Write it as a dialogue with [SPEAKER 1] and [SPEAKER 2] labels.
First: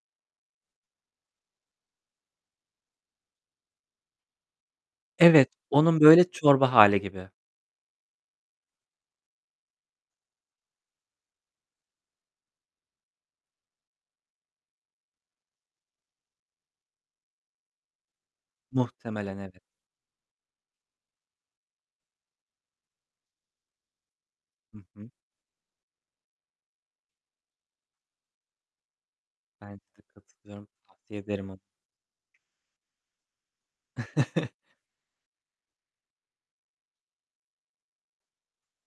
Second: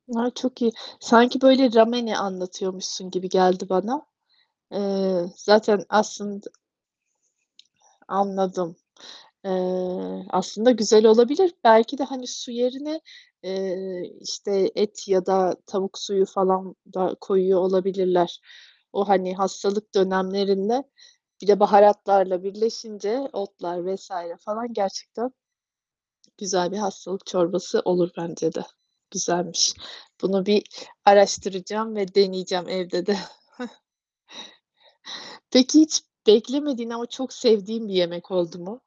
[SPEAKER 1] Ay, çok iyi. Sanki böyle ramen'i anlatıyormuşsun gibi geldi bana. Eee,
[SPEAKER 2] Evet,
[SPEAKER 1] zaten
[SPEAKER 2] onun böyle
[SPEAKER 1] aslında
[SPEAKER 2] çorba hâli gibi.
[SPEAKER 1] Anladım. Eee, aslında güzel olabilir. Belki de, hani, su yerine, eee, işte, et ya da tavuk suyu falan da koyuyor olabilirler. O, hani,
[SPEAKER 2] Muhtemelen, evet.
[SPEAKER 1] hastalık dönemlerinde bir de baharatlarla birleşince, otlar vs. falan
[SPEAKER 2] Hı hı.
[SPEAKER 1] gerçekten güzel bir hastalık çorbası olur bence de. Güzelmiş.
[SPEAKER 2] Bence de
[SPEAKER 1] Bunu bir
[SPEAKER 2] katılıyorum. Tavsiye ederim onu.
[SPEAKER 1] araştıracağım ve deneyeceğim evde de. Peki, hiç beklemediğin ama çok sevdiğin bir yemek oldu mu?